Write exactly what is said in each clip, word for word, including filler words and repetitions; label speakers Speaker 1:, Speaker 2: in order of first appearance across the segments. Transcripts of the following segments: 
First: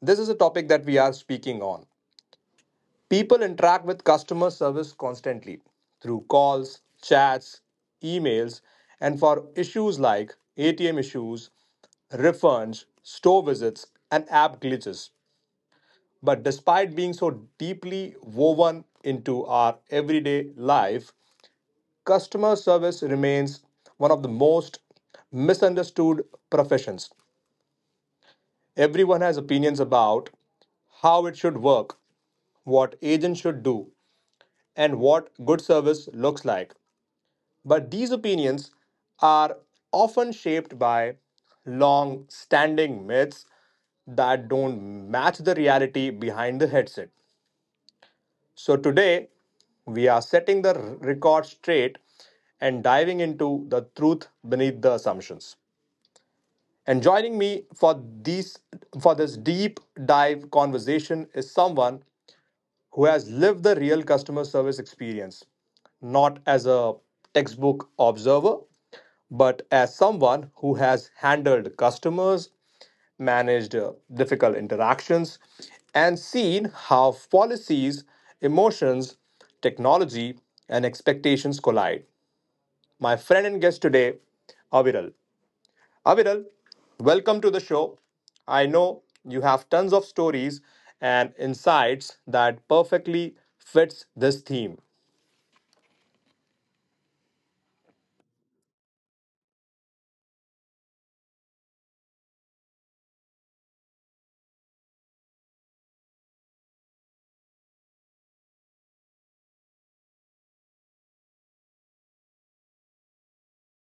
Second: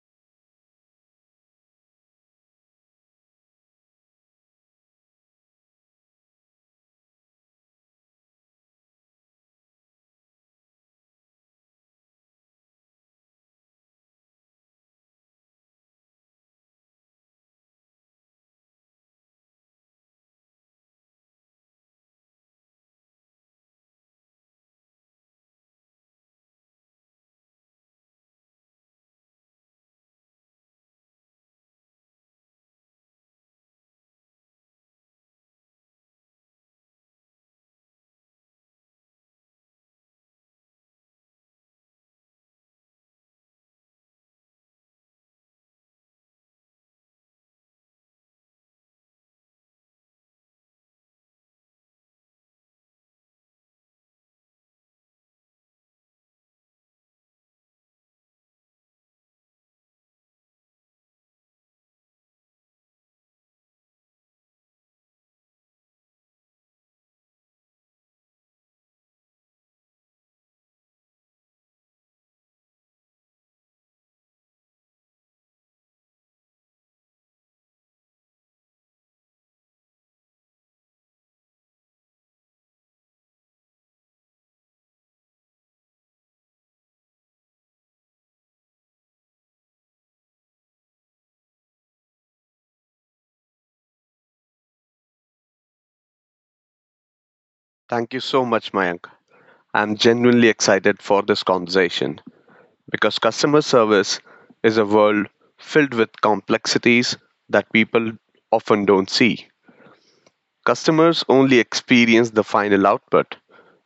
Speaker 1: This is a topic that we are speaking on. People interact with customer service constantly through calls, chats, emails, and for issues like A T M issues, refunds, store visits, and app glitches. But despite being so deeply woven into our everyday life, customer service remains one of the most misunderstood professions. Everyone has opinions about how it should work, what agents should do, and what good service looks like. But these opinions are often shaped by long standing myths that don't match the reality behind the headset. So today, we are setting the record straight and diving into the truth beneath the assumptions. And joining me for these for this deep dive conversation is someone who has lived the real customer service experience, not as a textbook observer, but as someone who has handled customers, managed uh, difficult interactions, and seen how policies, emotions, technology, and expectations collide. My friend and guest today, Aviral. Aviral, welcome to the show. I know you have tons of stories and insights that perfectly fits this theme.
Speaker 2: Thank you so much, Mayank. I'm genuinely excited for this conversation because customer service is a world filled with complexities that people often don't see. Customers only experience the final output,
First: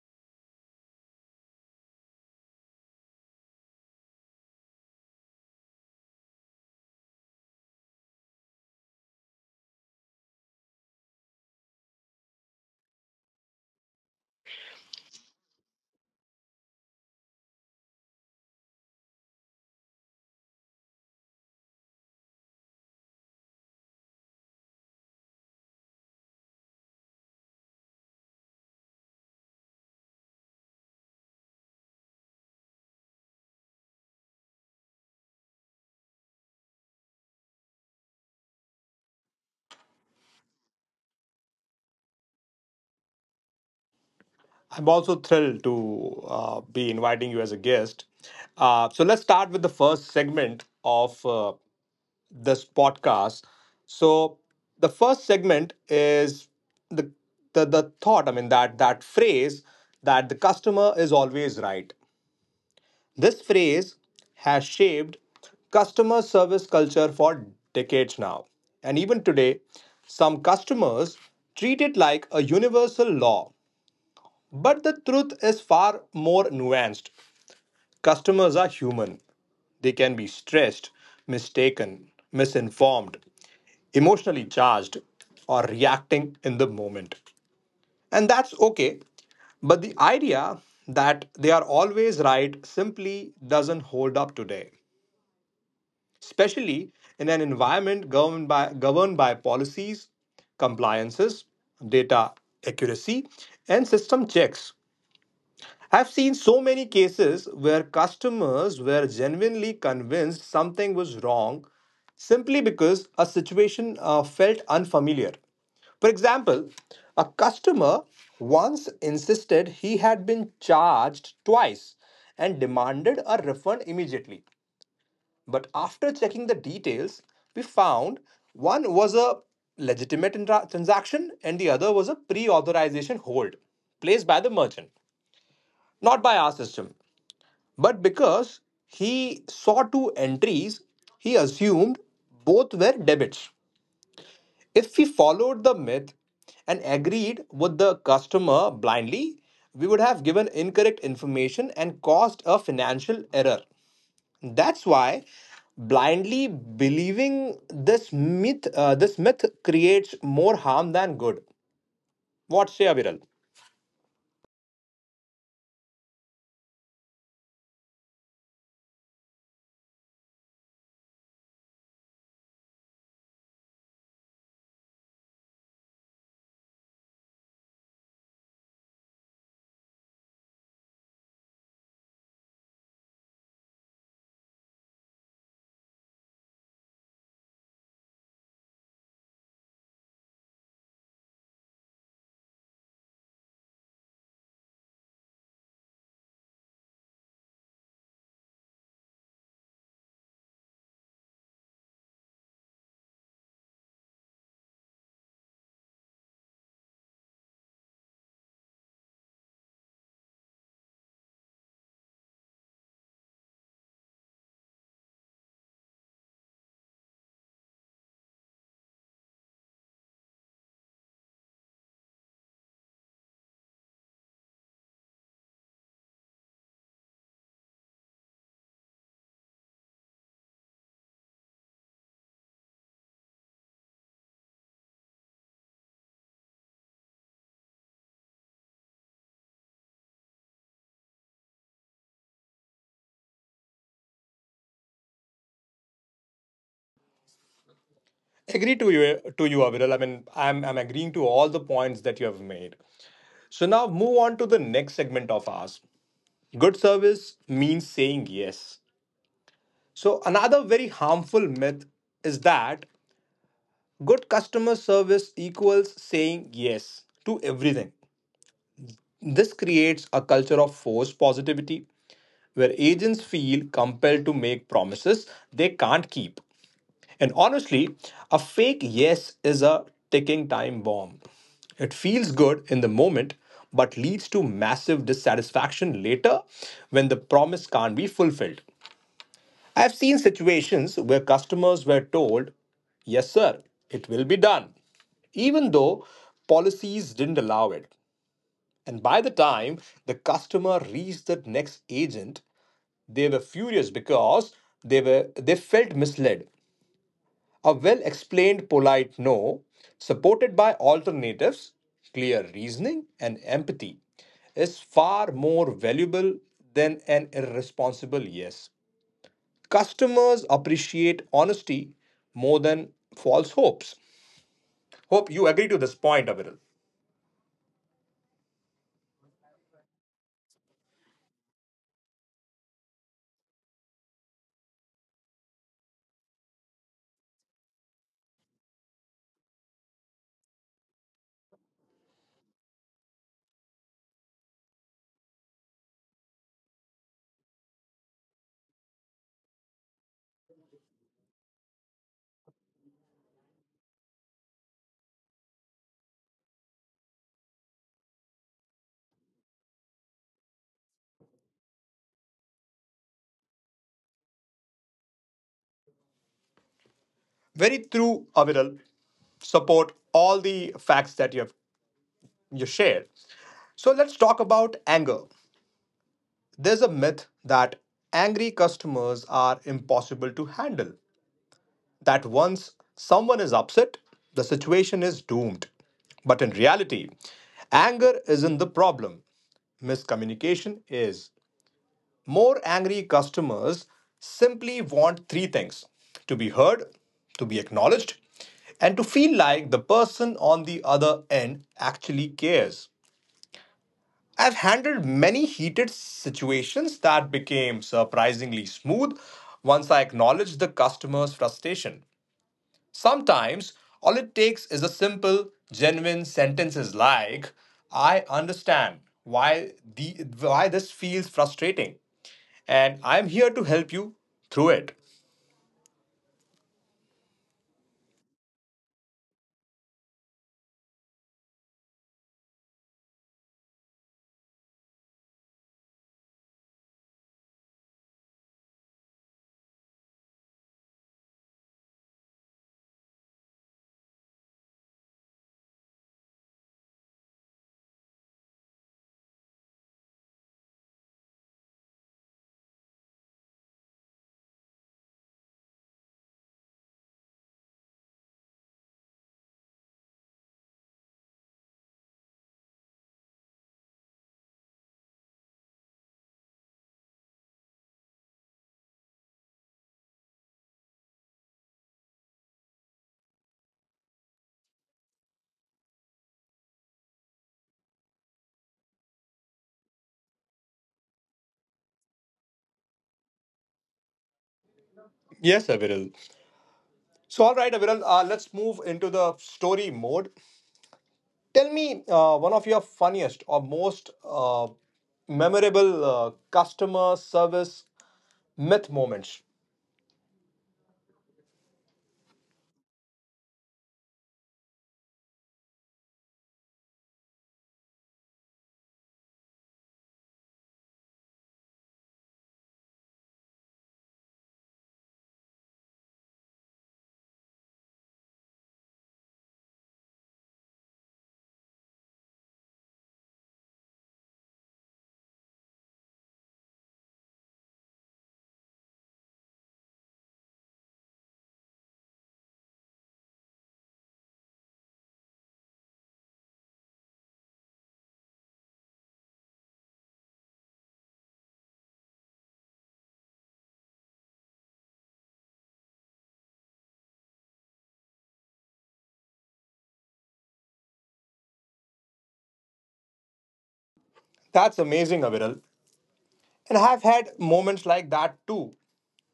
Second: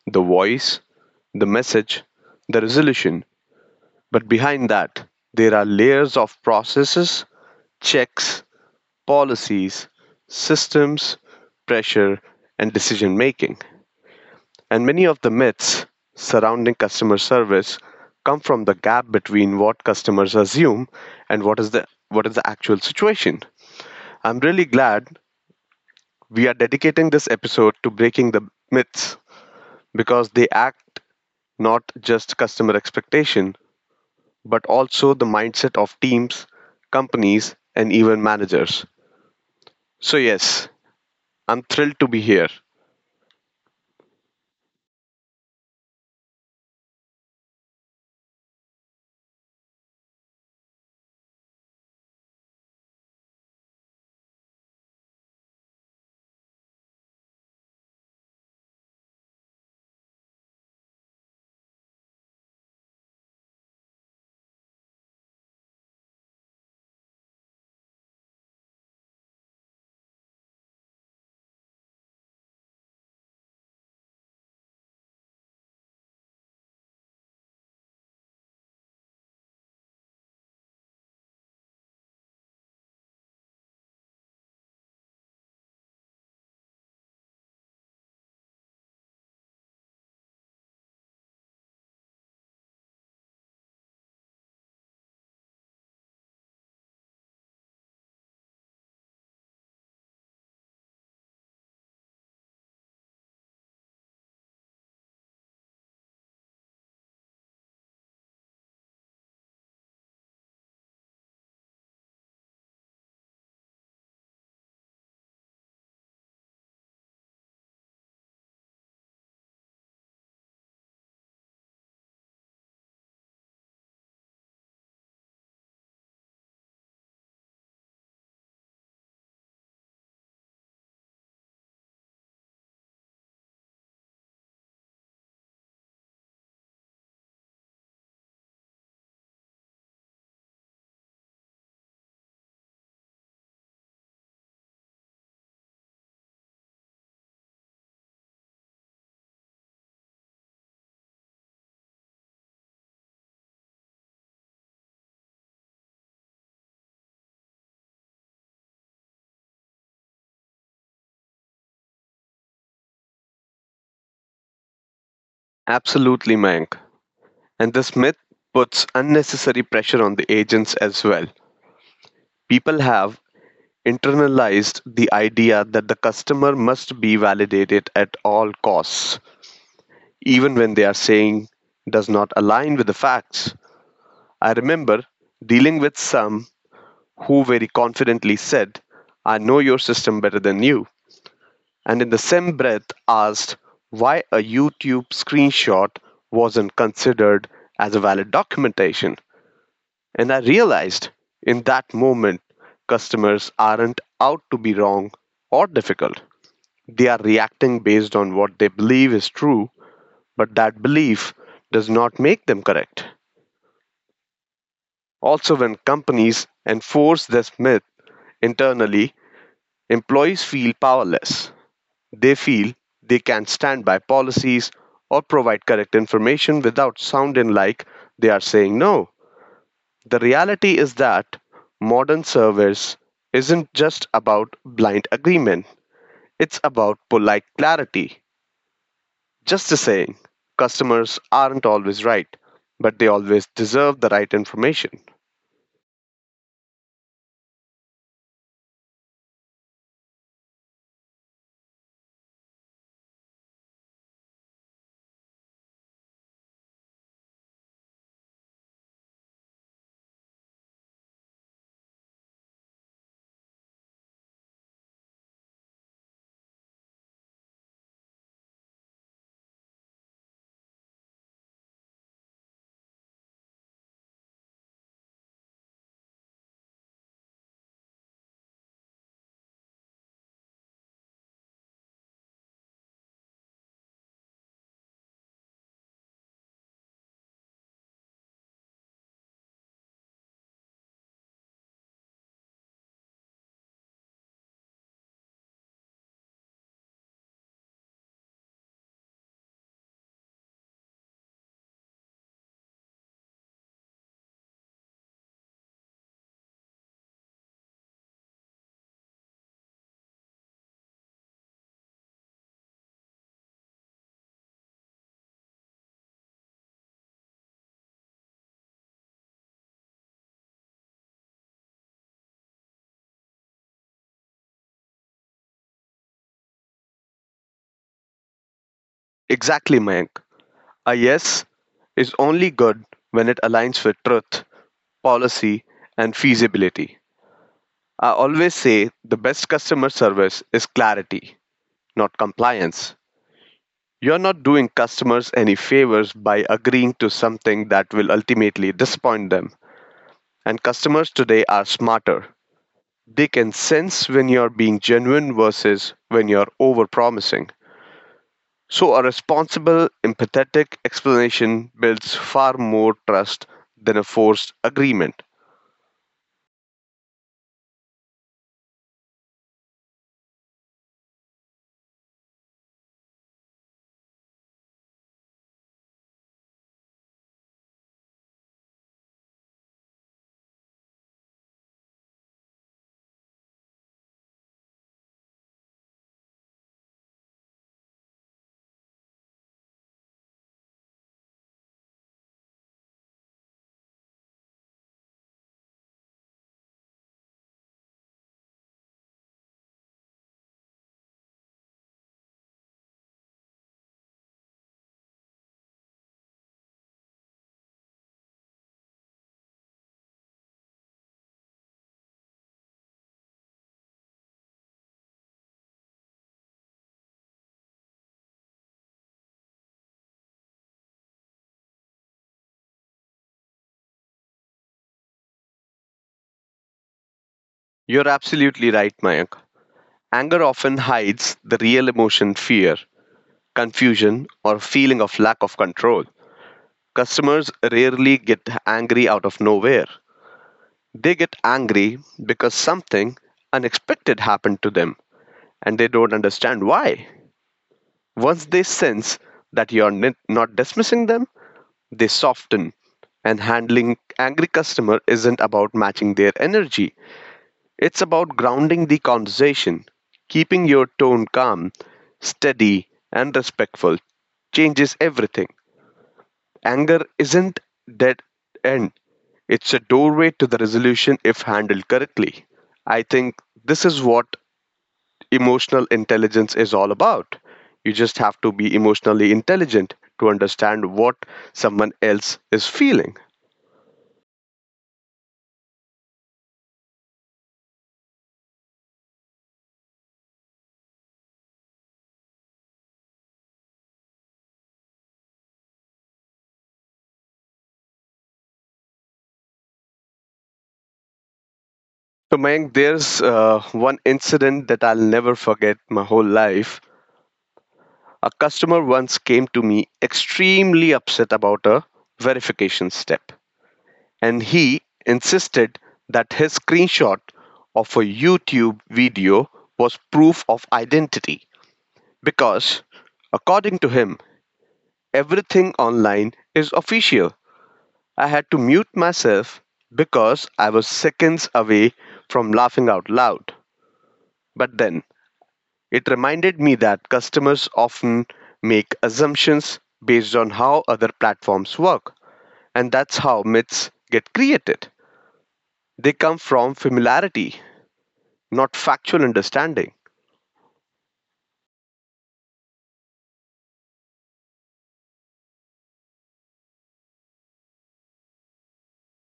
Speaker 2: the voice, the message, the resolution. But behind that, there are layers of processes, checks, policies, systems, pressure, and decision making. And many of the myths surrounding customer service come from the gap between what customers assume and what is the what is the actual situation. I'm really glad we are dedicating this episode to breaking the myths because they act not just customer expectation but also the mindset of teams, companies and even managers. So yes, I'm thrilled to be here.
Speaker 1: I'm also thrilled to uh, be inviting you as a guest. Uh, so let's start with the first segment of uh, this podcast. So the first segment is the, the the thought. I mean, that that phrase that the customer is always right. This phrase has shaped customer service culture for decades now. And even today, some customers treat it like a universal law. But the truth is far more nuanced. Customers are human, they can be stressed, mistaken, misinformed, emotionally charged, or reacting in the moment. And that's okay. But the idea that they are always right simply doesn't hold up today, especially in an environment governed by, governed by policies, compliances, data accuracy, and system checks. I've seen so many cases where customers were genuinely convinced something was wrong simply because a situation uh, felt unfamiliar. For example, a customer once insisted he had been charged twice and demanded a refund immediately. But after checking the details, we found one was a legitimate intra- transaction and the other was a pre authorization hold placed by the merchant, not by our system. But because he saw two entries, he assumed both were debits. If we followed the myth and agreed with the customer blindly, we would have given incorrect information and caused a financial error. That's why blindly believing this myth, uh, this myth creates more harm than good. What say, Aviral?
Speaker 2: Absolutely, Mayank. And this myth puts unnecessary pressure on the agents as well. People have internalized the idea that the customer must be validated at all costs, even when they are saying does not align with the facts. I remember dealing with some who very confidently said, I know your system better than you, and in the same breath asked why a YouTube screenshot wasn't considered as a valid documentation. And I realized in that moment customers aren't out to be wrong or difficult. They are reacting based on what they believe is true, but that belief does not make them correct. Also, when companies enforce this myth internally, employees feel powerless. They feel they can't stand by policies or provide correct information without sounding like they are saying no. The reality is that modern service isn't just about blind agreement, it's about polite clarity. Just a saying, customers aren't always right, but they always deserve the right information.
Speaker 1: Agree to you, to you, Aviral. I mean, I'm I'm agreeing to all the points that you have made. So now move on to the next segment of ours. Good service means saying yes. So another very harmful myth is that good customer service equals saying yes to everything. This creates a culture of forced positivity where agents feel compelled to make promises they can't keep. And honestly, a fake yes is a ticking time bomb. It feels good in the moment, but leads to massive dissatisfaction later when the promise can't be fulfilled. I've seen situations where customers were told, "Yes, sir, it will be done," even though policies didn't allow it. And by the time the customer reached the next agent, they were furious because they were they felt misled. A well-explained polite no, supported by alternatives, clear reasoning, and empathy, is far more valuable than an irresponsible yes. Customers appreciate honesty more than false hopes. Hope you agree to this point, Aviral.
Speaker 2: Exactly, Mayank. A yes is only good when it aligns with truth, policy, and feasibility. I always say the best customer service is clarity, not compliance. You're not doing customers any favors by agreeing to something that will ultimately disappoint them. And customers today are smarter. They can sense when you're being genuine versus when you're overpromising. So a responsible, empathetic explanation builds far more trust than a forced agreement.
Speaker 1: Very true, Aviral. Support all the facts that you have you shared. So let's talk about anger. There's a myth that angry customers are impossible to handle, that once someone is upset, the situation is doomed. But in reality, anger isn't the problem, miscommunication is. More angry customers simply want three things: to be heard, to be acknowledged, and to feel like the person on the other end actually cares. I've handled many heated situations that became surprisingly smooth once I acknowledged the customer's frustration. Sometimes, all it takes is a simple, genuine sentences like, "I understand why, the, why this feels frustrating, and I'm here to help you through it."
Speaker 2: You're absolutely right, Mayank. Anger often hides the real emotion fear, confusion, or feeling of lack of control. Customers rarely get angry out of nowhere. They get angry because something unexpected happened to them and they don't understand why. Once they sense that you're n- not dismissing them, they soften. And handling angry customer isn't about matching their energy. It's about grounding the conversation, keeping your tone calm, steady, and respectful changes everything. Anger isn't dead end. It's a doorway to the resolution if handled correctly. I think this is what emotional intelligence is all about. You just have to be emotionally intelligent to understand what someone else is feeling.
Speaker 1: Yes, Aviral. So, all right, Aviral, uh, let's move into the story mode. Tell me uh, one of your funniest or most uh, memorable uh, customer service myth moments.
Speaker 2: So, Mayank, there's uh, one incident that I'll never forget my whole life. A customer once came to me extremely upset about a verification step, and he insisted that his screenshot of a YouTube video was proof of identity because, according to him, everything online is official. I had to mute myself because I was seconds away from laughing out loud. But then it reminded me that customers often make assumptions based on how other platforms work, and that's how myths get created. They come from familiarity, not factual understanding.
Speaker 1: That's amazing, Aviral. And I've had moments like that too.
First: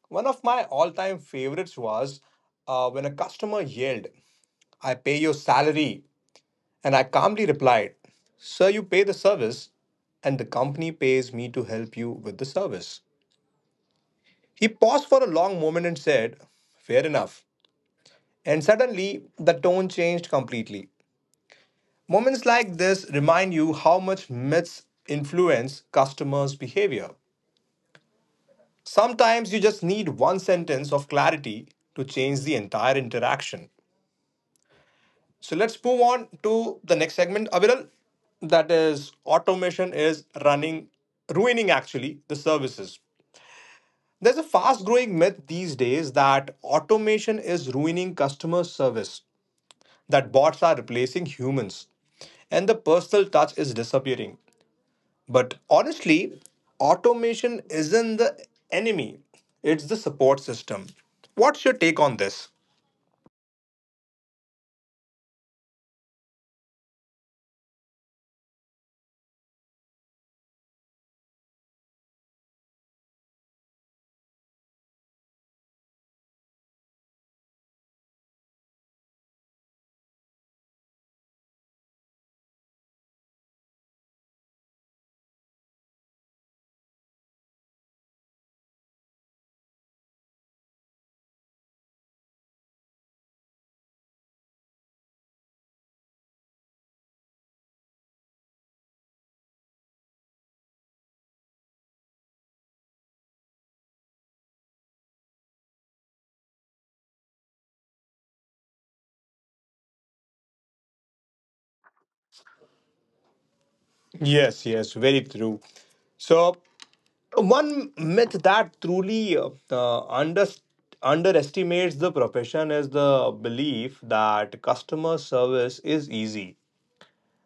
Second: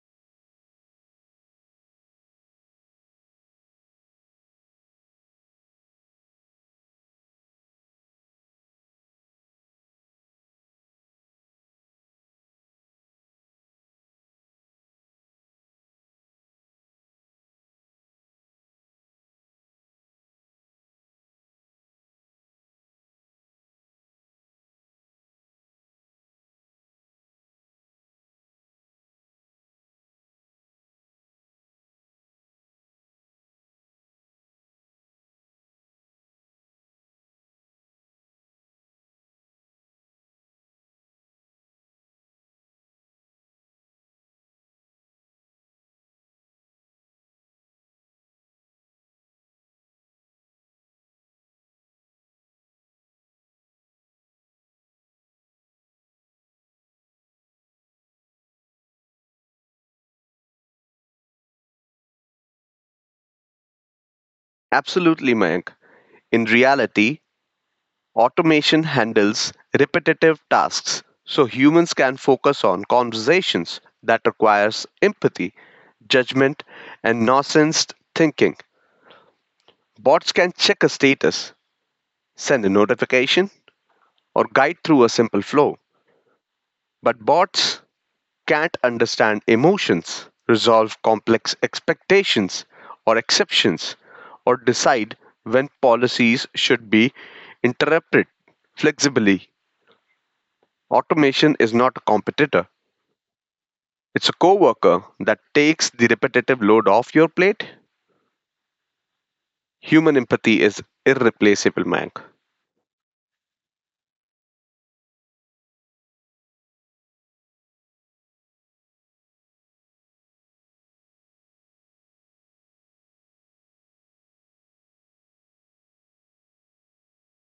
Speaker 1: One of my all time favorites was uh, when a customer yelled, "I pay your salary." And I calmly replied, "Sir, you pay the service, and the company pays me to help you with the service." He paused for a long moment and said, "Fair enough." And suddenly, the tone changed completely. Moments like this remind you how much myths influence customers' behavior. Sometimes you just need one sentence of clarity to change the entire interaction. So let's move on to the next segment, Aviral. That is, automation is running, ruining actually the services. There's a fast growing myth these days that automation is ruining customer service, that bots are replacing humans, and the personal touch is disappearing. But honestly, automation isn't the enemy, it's the support system. What's your take on this?
Speaker 2: Absolutely, Mayank. In reality, automation handles repetitive tasks so humans can focus on conversations that requires empathy, judgment, and nonsense thinking. Bots can check a status, send a notification, or guide through a simple flow. But bots can't understand emotions, resolve complex expectations or exceptions, or decide when policies should be interpreted flexibly. Automation is not a competitor. It's a coworker that takes the repetitive load off your plate. Human empathy is irreplaceable, Mank.
Speaker 1: Yes, yes, very true. So, one myth that truly uh, uh, under, underestimates the profession is the belief that customer service is easy,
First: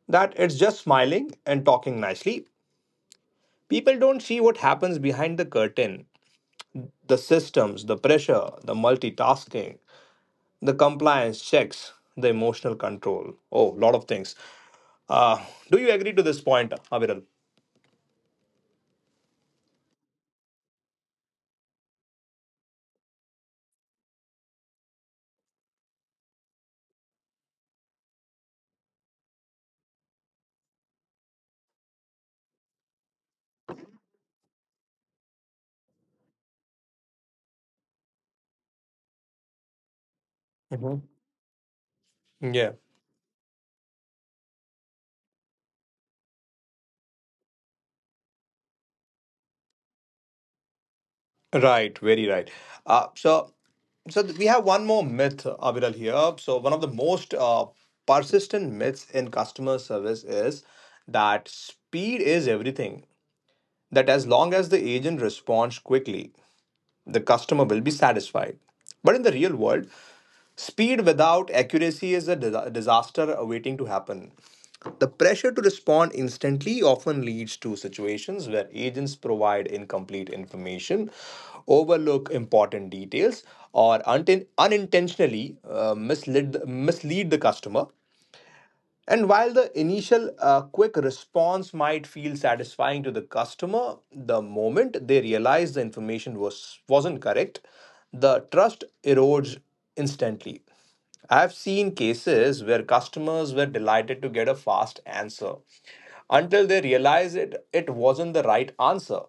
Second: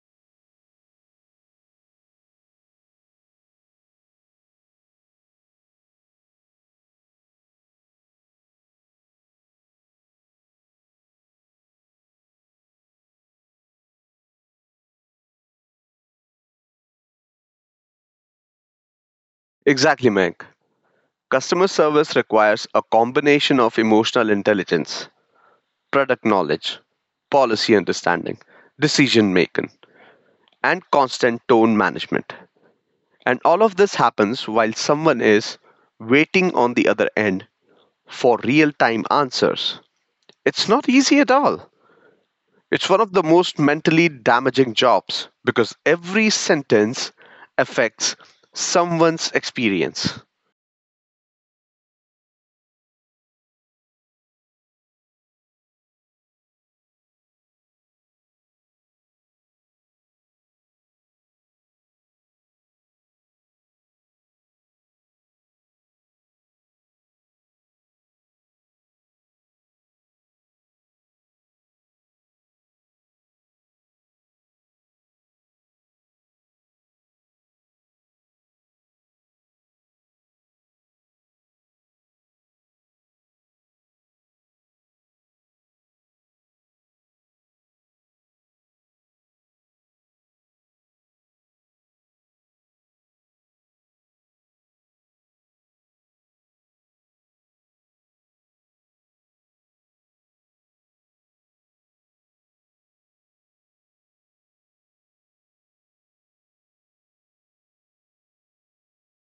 Speaker 1: that it's just smiling and talking nicely. People don't see what happens behind the curtain: the systems, the pressure, the multitasking, the compliance checks, the emotional control. Oh, lot of things. Uh, do you agree to this point, Aviral?
Speaker 2: Exactly, Mank. Customer service requires a combination of emotional intelligence, product knowledge, policy understanding, decision making, and constant tone management. And all of this happens while someone is waiting on the other end for real time answers. It's not
Speaker 1: Mhm.
Speaker 2: easy at all.
Speaker 1: Yeah,
Speaker 2: It's one of the most mentally damaging jobs because every sentence affects someone's experience.
Speaker 1: right, very right. Uh, so, so th- we have one more myth, Aviral, here. So, one of the most uh, persistent myths in customer service is that speed is everything. That as long as the agent responds quickly, the customer will be satisfied. But in the real world, speed without accuracy is a dis- disaster waiting to happen. The pressure to respond instantly often leads to situations where agents provide incomplete information, overlook important details, or unten- unintentionally uh, mislead, mislead the customer. And while the initial uh, quick response might feel satisfying to the customer, the moment they realize the information was wasn't correct, the trust erodes instantly. I've seen cases where customers were delighted to get a fast answer until they realize it it wasn't the right answer.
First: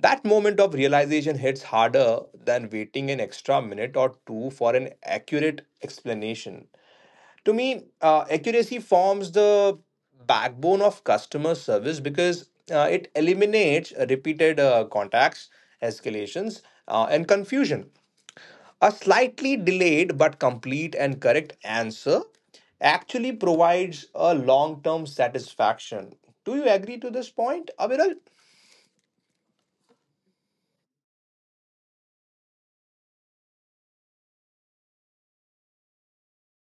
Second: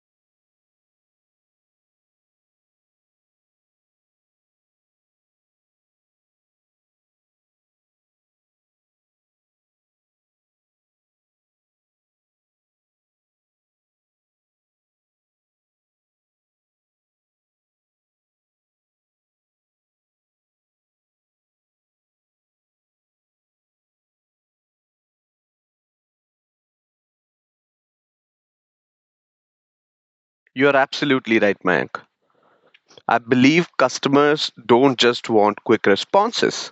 Speaker 1: That moment of realization hits harder than waiting an extra minute or two for an accurate explanation. To me, uh, accuracy forms the backbone of customer service because uh, it eliminates repeated uh, contacts, escalations, uh, and confusion. A slightly delayed but complete and correct answer actually provides a long term satisfaction. Do you agree to this point, Aviral?
Speaker 2: You're absolutely right, Mayank. I believe customers don't just want quick responses.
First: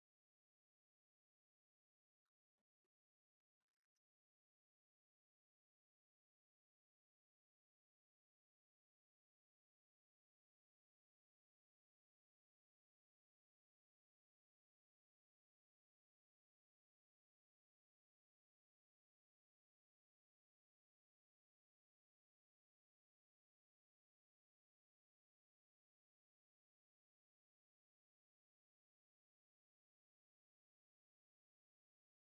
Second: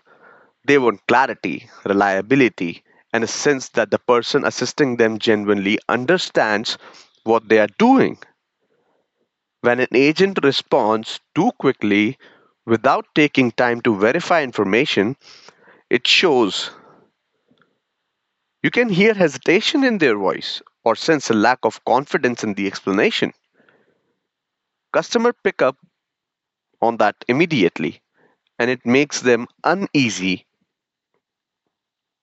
Speaker 2: They want clarity, reliability, and a sense that the person assisting them genuinely understands what they are doing. When an agent responds too quickly without taking time to verify information, it shows. You can hear hesitation in their voice or sense a lack of confidence in the explanation. Customer pick up on that immediately and it makes them uneasy.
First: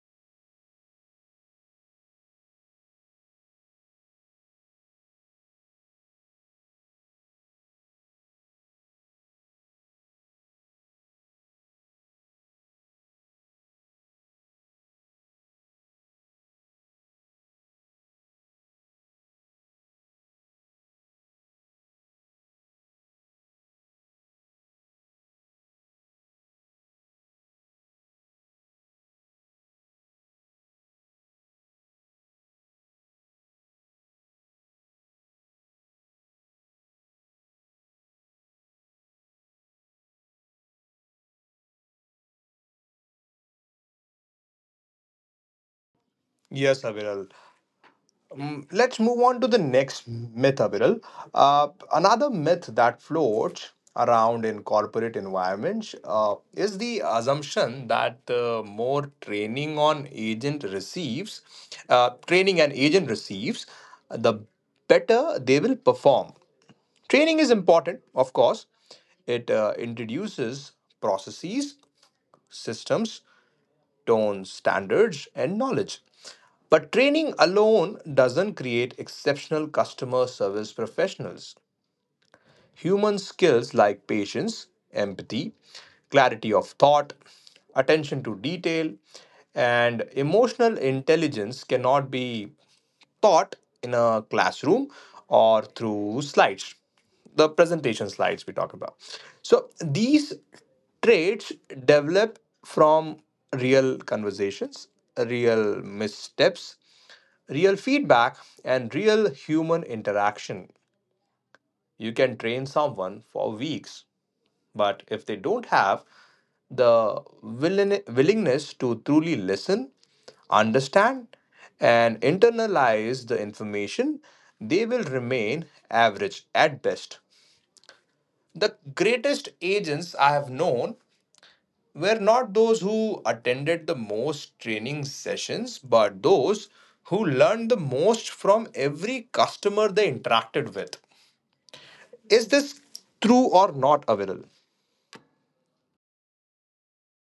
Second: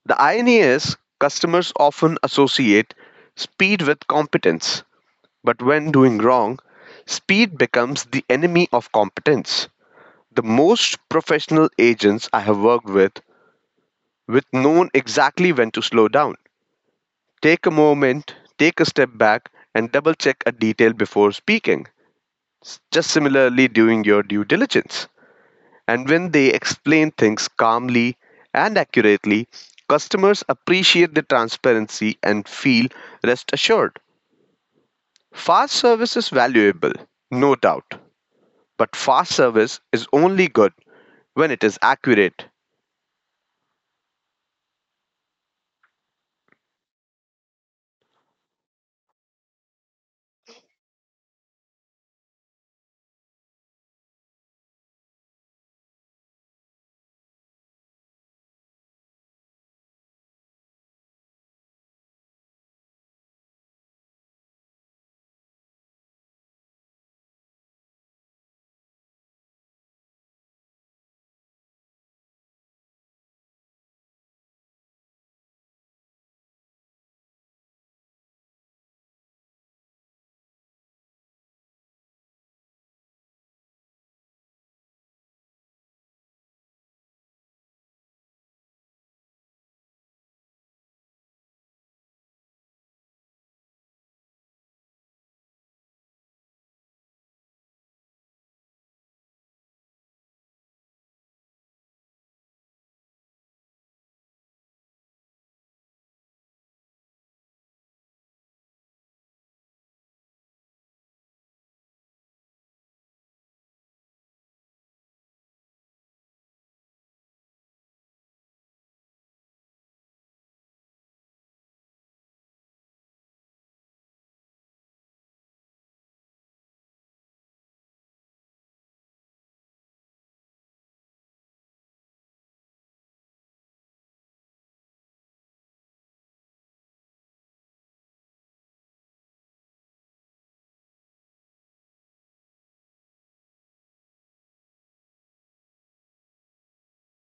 Speaker 2: The irony is customers often associate speed with competence. But when doing wrong, speed becomes the enemy of competence. The most professional agents I have worked with with known exactly when to slow down. Take a moment, take a step back and double check a detail before speaking. S- Just similarly doing your due diligence. And when they explain things calmly and accurately, customers appreciate the transparency and feel rest assured. Fast service is valuable, no doubt, but fast service is only good when it is accurate.
Speaker 1: Yes, Aviral. Mm, let's move on to the next myth, Abiral. Uh, another myth that floats around in corporate environments uh, is the assumption that uh, more training on agent receives, uh, training an agent receives, the better they will perform. Training is important, of course. It uh, introduces processes, systems, tone standards and knowledge. But training alone doesn't create exceptional customer service professionals. Human skills like patience, empathy, clarity of thought, attention to detail, and emotional intelligence cannot be taught in a classroom or through slides, the presentation slides we talk about. So these traits develop from real conversations, real missteps, real feedback, and real human interaction. You can train someone for weeks, but if they don't have the willing, willingness to truly listen, understand, and internalize the information, they will remain average at best. The greatest agents I have known were not those who attended the most training sessions, but those who learned the most from every customer they interacted with. Is this true or not, Aviral?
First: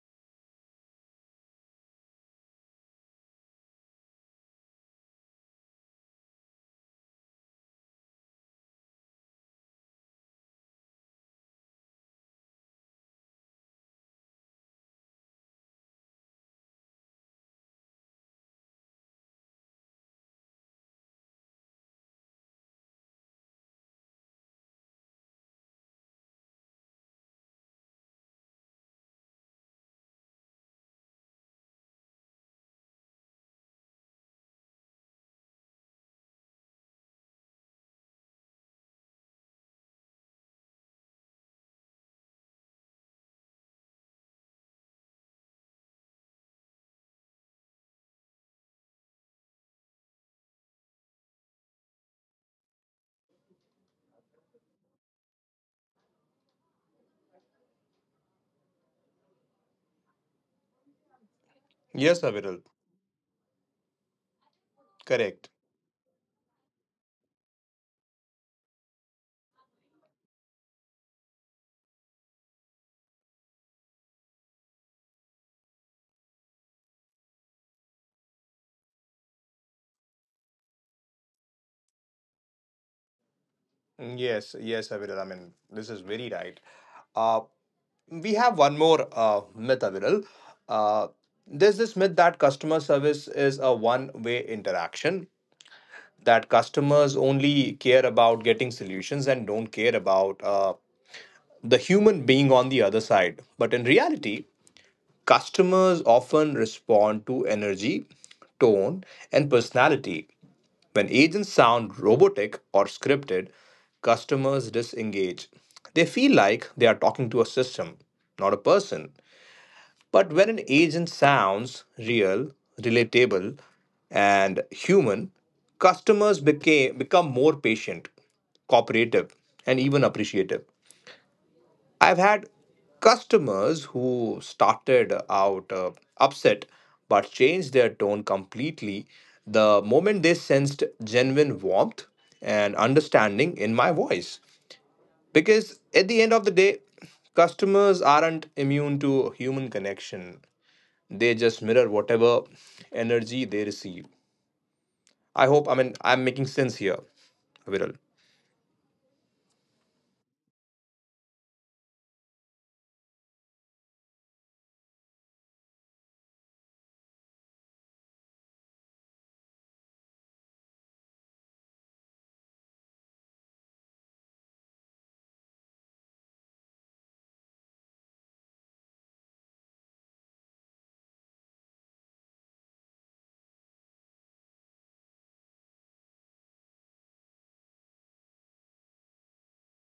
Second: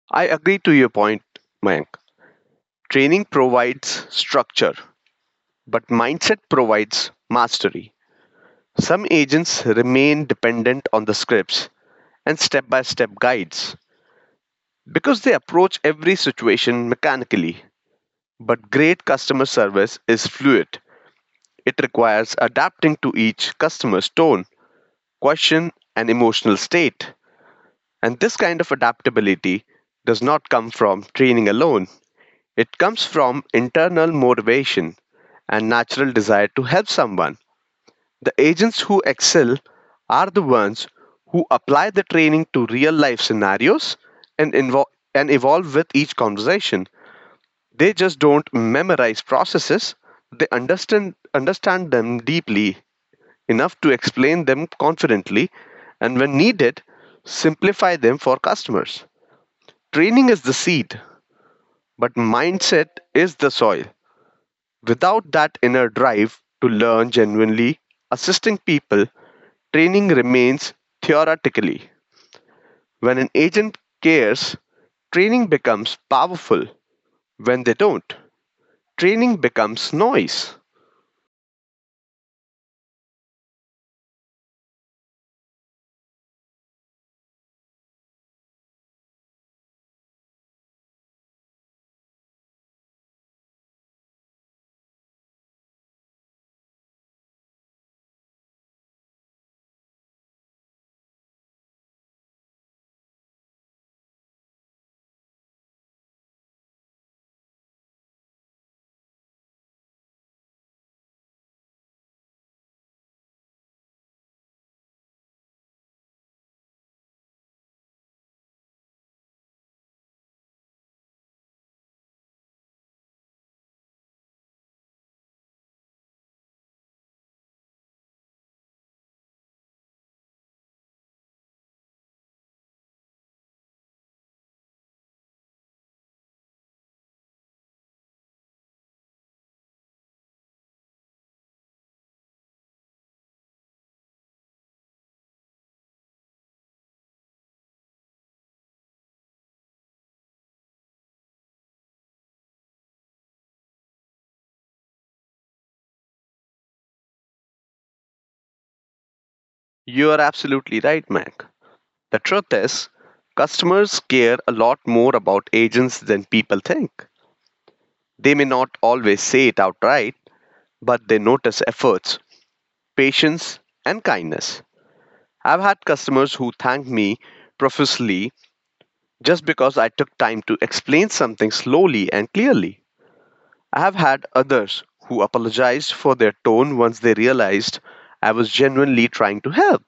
Speaker 2: I agree to your point, Mayank. Training provides structure, but mindset provides mastery. Some agents remain dependent on the scripts and step by step guides because they approach every situation mechanically. But great customer service is fluid, it requires adapting to each customer's tone, question, and emotional state. And this kind of adaptability does not come from training alone. It comes from internal motivation and natural desire to help someone. The agents who excel are the ones who apply the training to real life scenarios and, invo- and evolve with each conversation. They just don't memorize processes, they understand, understand them deeply enough to explain them confidently and, when needed, simplify them for customers. Training is the seed, but
Speaker 1: Yes, Aviral.
Speaker 2: mindset is the soil. Without
Speaker 1: Correct.
Speaker 2: that inner drive to learn genuinely, assisting people, training remains theoretically. When an agent cares, training becomes powerful. When they don't, training becomes noise.
Speaker 1: Yes, yes, Aviral. I mean, this is very right. Uh, we have one more uh, myth, Aviral. Uh, there's this myth that customer service is a one-way interaction, that customers only care about getting solutions and don't care about uh, the human being on the other side. But in reality, customers often respond to energy, tone, and personality. When agents sound robotic or scripted, customers disengage. They feel like they are talking to a system, not a person. But when an agent sounds real, relatable, and human, customers became, become more patient, cooperative, and even appreciative. I've had customers who started out uh, upset but changed their tone completely the moment they sensed genuine warmth and understanding in my voice. Because at the end of the day, customers aren't immune to human connection, they just mirror whatever energy they receive. I hope, I mean, I'm making sense here, Viral.
Speaker 2: You are absolutely right, Mac. The truth is, customers care a lot more about agents than people think. They may not always say it outright, but they notice efforts, patience, and kindness. I've had customers who thanked me profusely just because I took time to explain something slowly and clearly. I have had others who apologized for their tone once they realized I was genuinely trying to help.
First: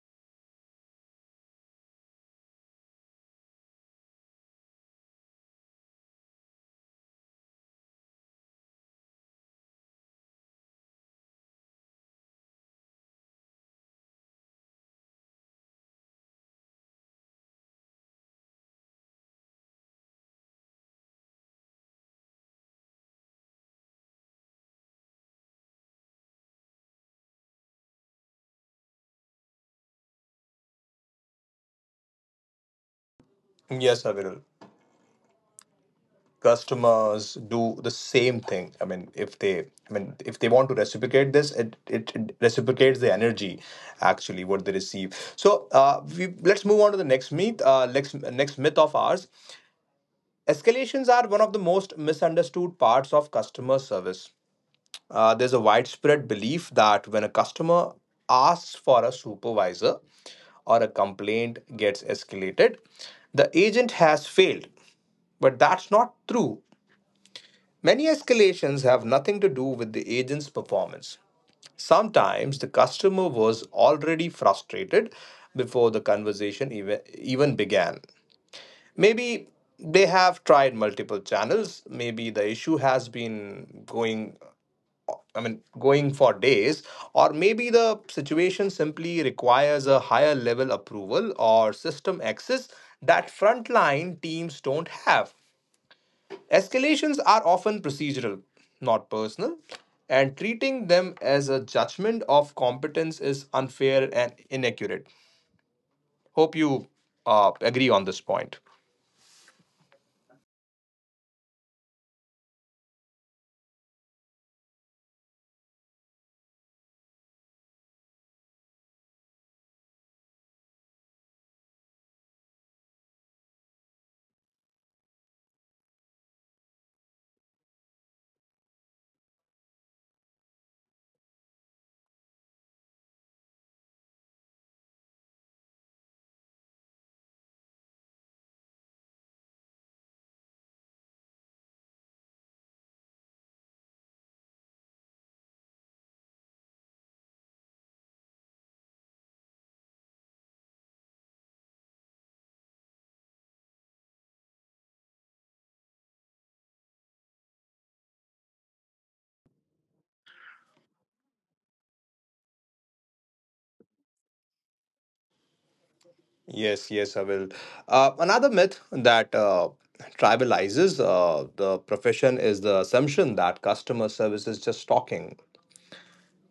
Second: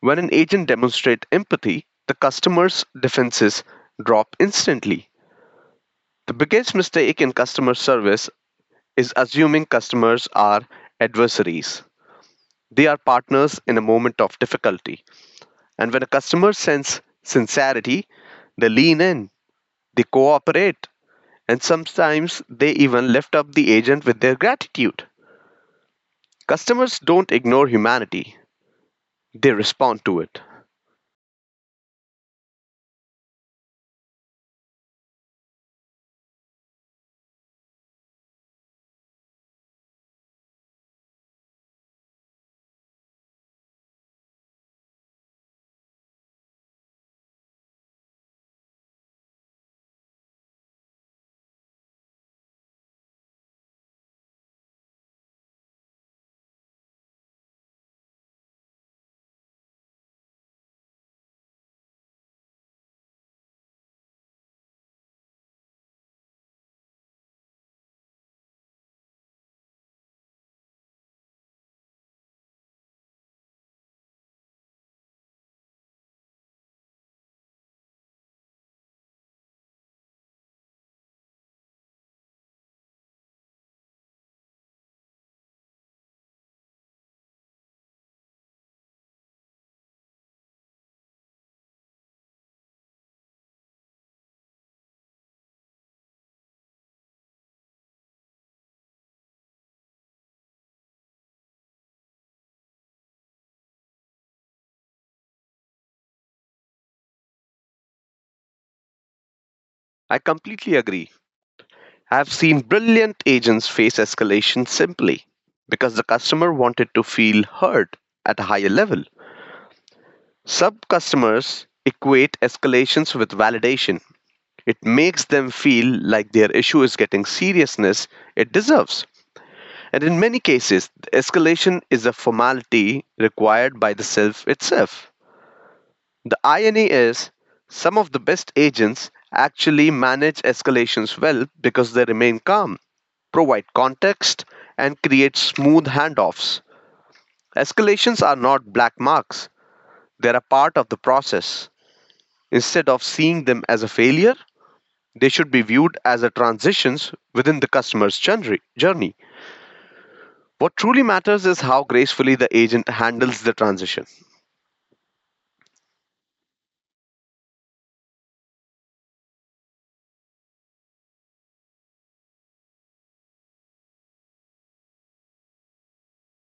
Speaker 2: When an agent demonstrates empathy, the customer's defenses drop instantly. The biggest mistake in customer service is assuming customers are adversaries. They are partners in a moment of difficulty. And when a customer senses sincerity, they lean in, they cooperate, and sometimes they even lift up the agent with their gratitude. Customers don't ignore humanity, they respond to it.
Speaker 1: Yes, sir, Viral. Customers do the same thing. I mean, if they i mean if they want to reciprocate this, it, it, it reciprocates the energy actually what they receive. So uh, we, let's move on to the next myth, uh, next, next myth of ours. Escalations are one of the most misunderstood parts of customer service. uh, there's a widespread belief that when a customer asks for a supervisor or a complaint gets escalated, the agent has failed. But that's not true. Many escalations have nothing to do with the agent's performance. Sometimes the customer was already frustrated before the conversation even, even began. Maybe they have tried multiple channels, maybe the issue has been going I mean going for days, or maybe the situation simply requires a higher level approval or system access that frontline teams don't have. Escalations are often procedural, not personal, and treating them as a judgment of competence is unfair and inaccurate. Hope you uh, agree on this point.
Speaker 2: I completely agree. I've seen brilliant agents face escalation simply because the customer wanted to feel heard at a higher level. Some customers equate escalations with validation. It makes them feel like their issue is getting seriousness it deserves. And in many cases, the escalation is a formality required by the self itself. The irony is, some of the best agents actually manage escalations well because they remain calm, provide context, and create smooth handoffs. Escalations are not black marks, they are a part of the process. Instead of seeing them as a failure, they should be viewed as a transitions within the customer's journey. journey. What truly matters is how gracefully the agent handles the transition.
Speaker 1: Yes, yes, I will. Uh, another myth that uh, tribalizes uh, the profession is the assumption that customer service is just talking.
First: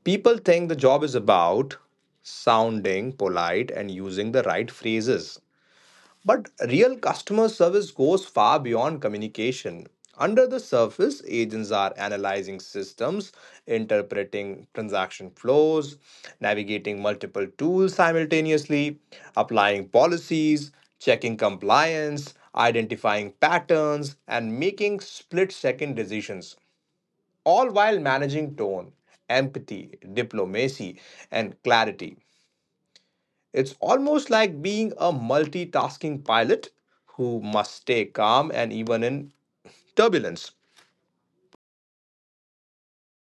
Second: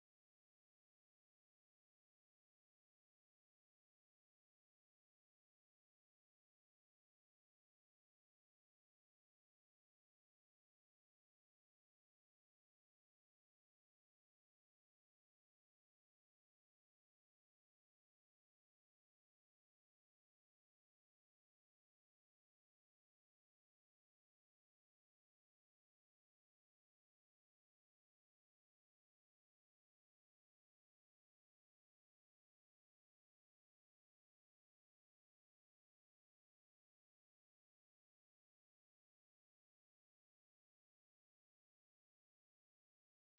Speaker 1: People think the job is about sounding polite and using the right phrases. But real customer service goes far beyond communication. Under the surface, agents are analyzing systems, interpreting transaction flows, navigating multiple tools simultaneously, applying policies, checking compliance, identifying patterns, and making split second decisions, all while managing tone, empathy, diplomacy, and clarity. It's almost like being a multitasking pilot who must stay calm and even in turbulence.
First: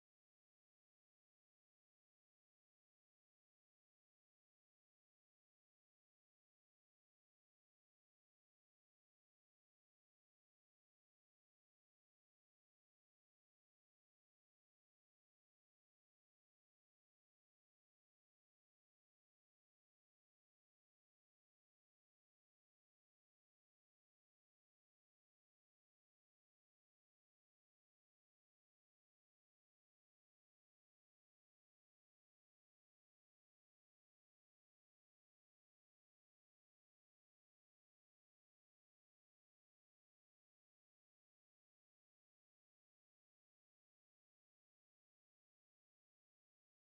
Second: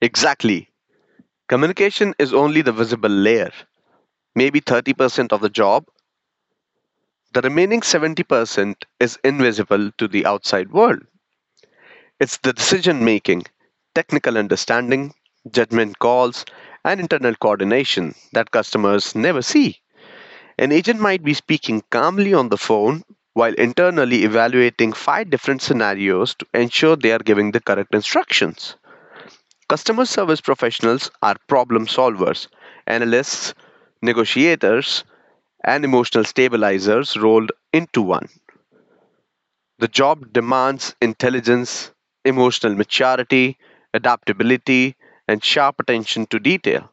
Speaker 2: Exactly. Communication is only the visible layer, maybe thirty percent of the job. The remaining seventy percent is invisible to the outside world. It's the decision making, technical understanding, judgment calls, and internal coordination that customers never see. An agent might be speaking calmly on the phone while internally evaluating five different scenarios to ensure they are giving the correct instructions. Customer service professionals are problem solvers, analysts, negotiators, and emotional stabilizers rolled into one. The job demands intelligence, emotional maturity, adaptability, and sharp attention to detail.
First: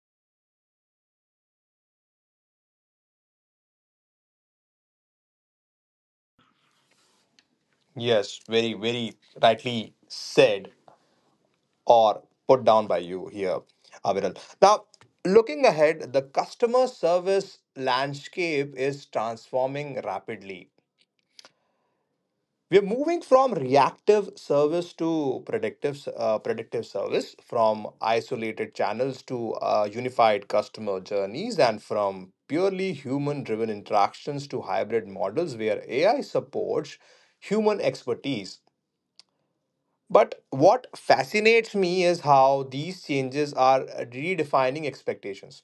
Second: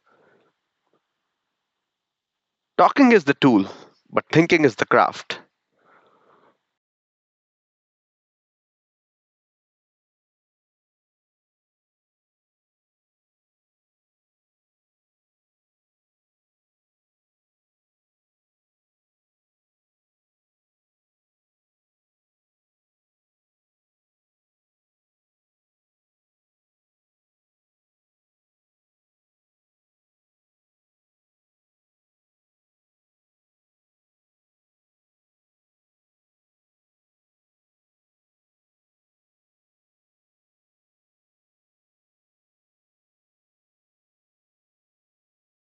Speaker 2: Talking is the tool, but thinking is the craft.
Speaker 1: Yes, very, very rightly said or put down by you here, Aviral. Now, looking ahead, the customer service landscape is transforming rapidly. We're moving from reactive service to predictive s- uh, predictive service, from isolated channels to uh, unified customer journeys, and from purely human driven interactions to hybrid models where AI supports human expertise. But what fascinates me is how these changes are redefining expectations.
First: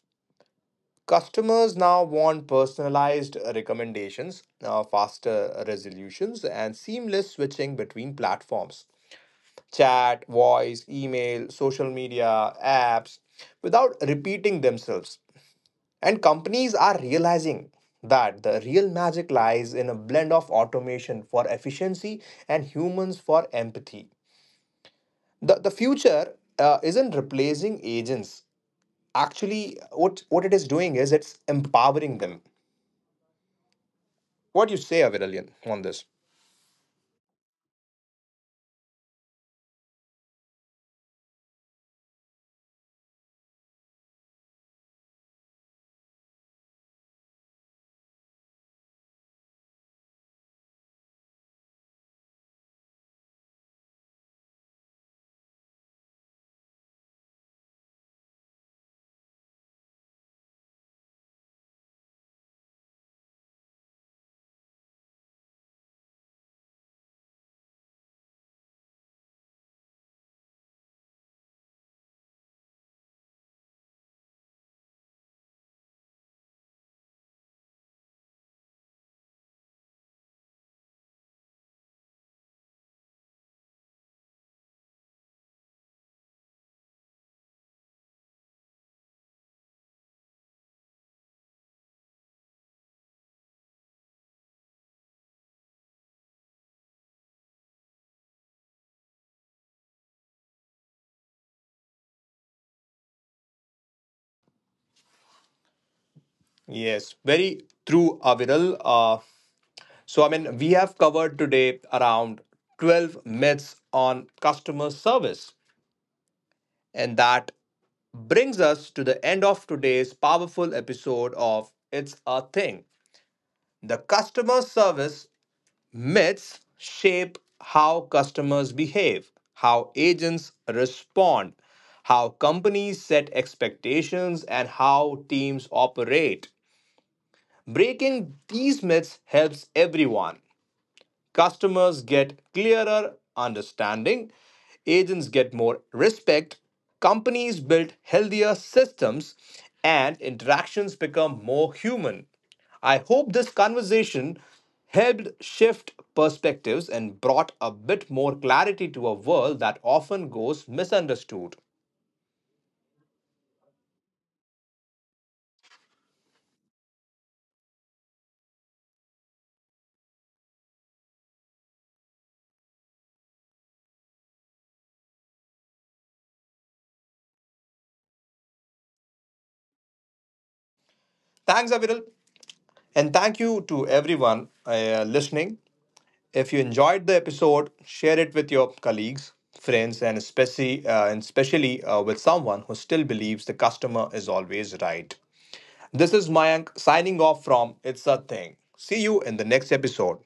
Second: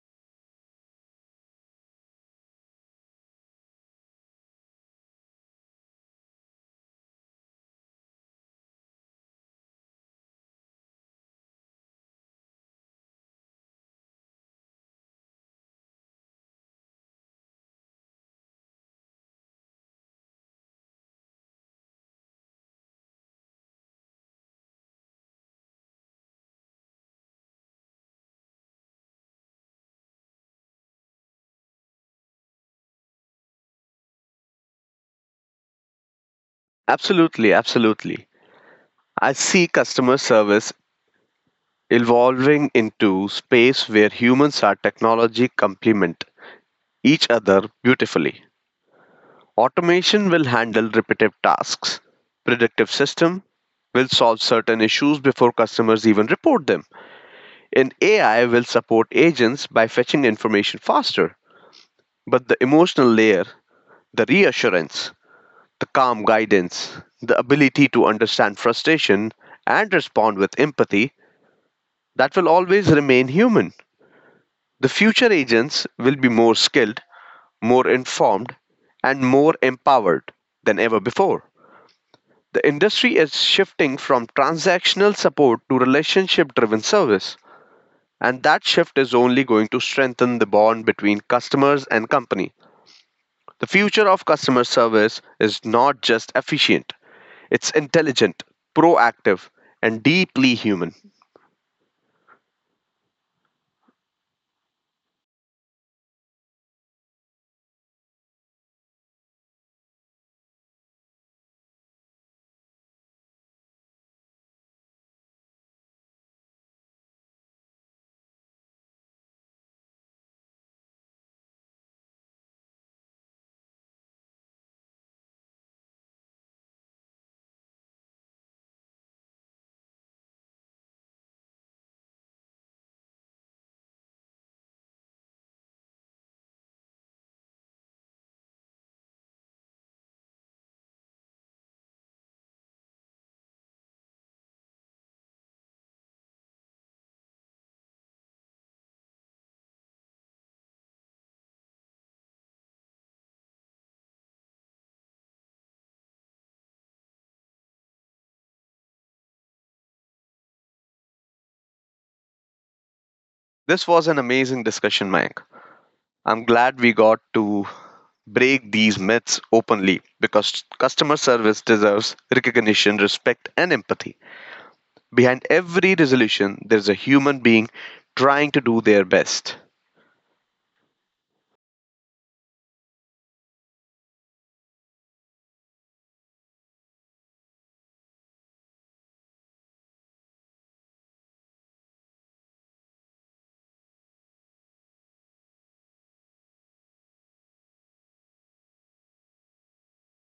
Speaker 1: Customers now want personalized recommendations, uh, faster resolutions, and seamless switching between platforms: chat, voice, email, social media, apps, without repeating themselves. And companies are realizing that the real magic lies in a blend of automation for efficiency and humans for empathy. The, the future uh, isn't replacing agents. Actually, what, what it is doing is it's empowering them. What do you say, Aviralian, on this?
Speaker 2: Absolutely, absolutely. I see customer service evolving into space where humans are technology complement each other beautifully. Automation will handle repetitive tasks. Predictive system will solve certain issues before customers even report them. And A I will support agents by fetching information faster. But the emotional layer, the reassurance, the calm guidance, the ability to understand frustration and respond with empathy, that will always remain human. The future agents will be more skilled, more informed, and more empowered than ever before. The industry is shifting from transactional support to relationship driven service, and that shift is only going to strengthen the bond between customers and company. The future of customer service is not just efficient, it's intelligent, proactive, and deeply human.
Speaker 1: Yes, very true, Aviral. Uh, So, I mean, we have covered today around twelve myths on customer service. And that brings us to the end of today's powerful episode of It's a Thing. The customer service myths shape how customers behave, how agents respond, how companies set expectations, and how teams operate. Breaking these myths helps everyone. Customers get clearer understanding, agents get more respect, companies build healthier systems, and interactions become more human. I hope this conversation helped shift perspectives and brought a bit more clarity to a world that often goes misunderstood.
Speaker 2: This was an amazing discussion, Mike. I'm glad we got to break these myths openly because customer service deserves recognition, respect, and empathy. Behind every resolution, there is a human being trying to do their best.
Speaker 1: Thanks, Aviral. And thank you to everyone uh, listening. If you enjoyed the episode, share it with your colleagues, friends, and especially, uh, and especially uh, with someone who still believes the customer is always right. This is Mayank signing off from It's a Thing. See you in the next episode.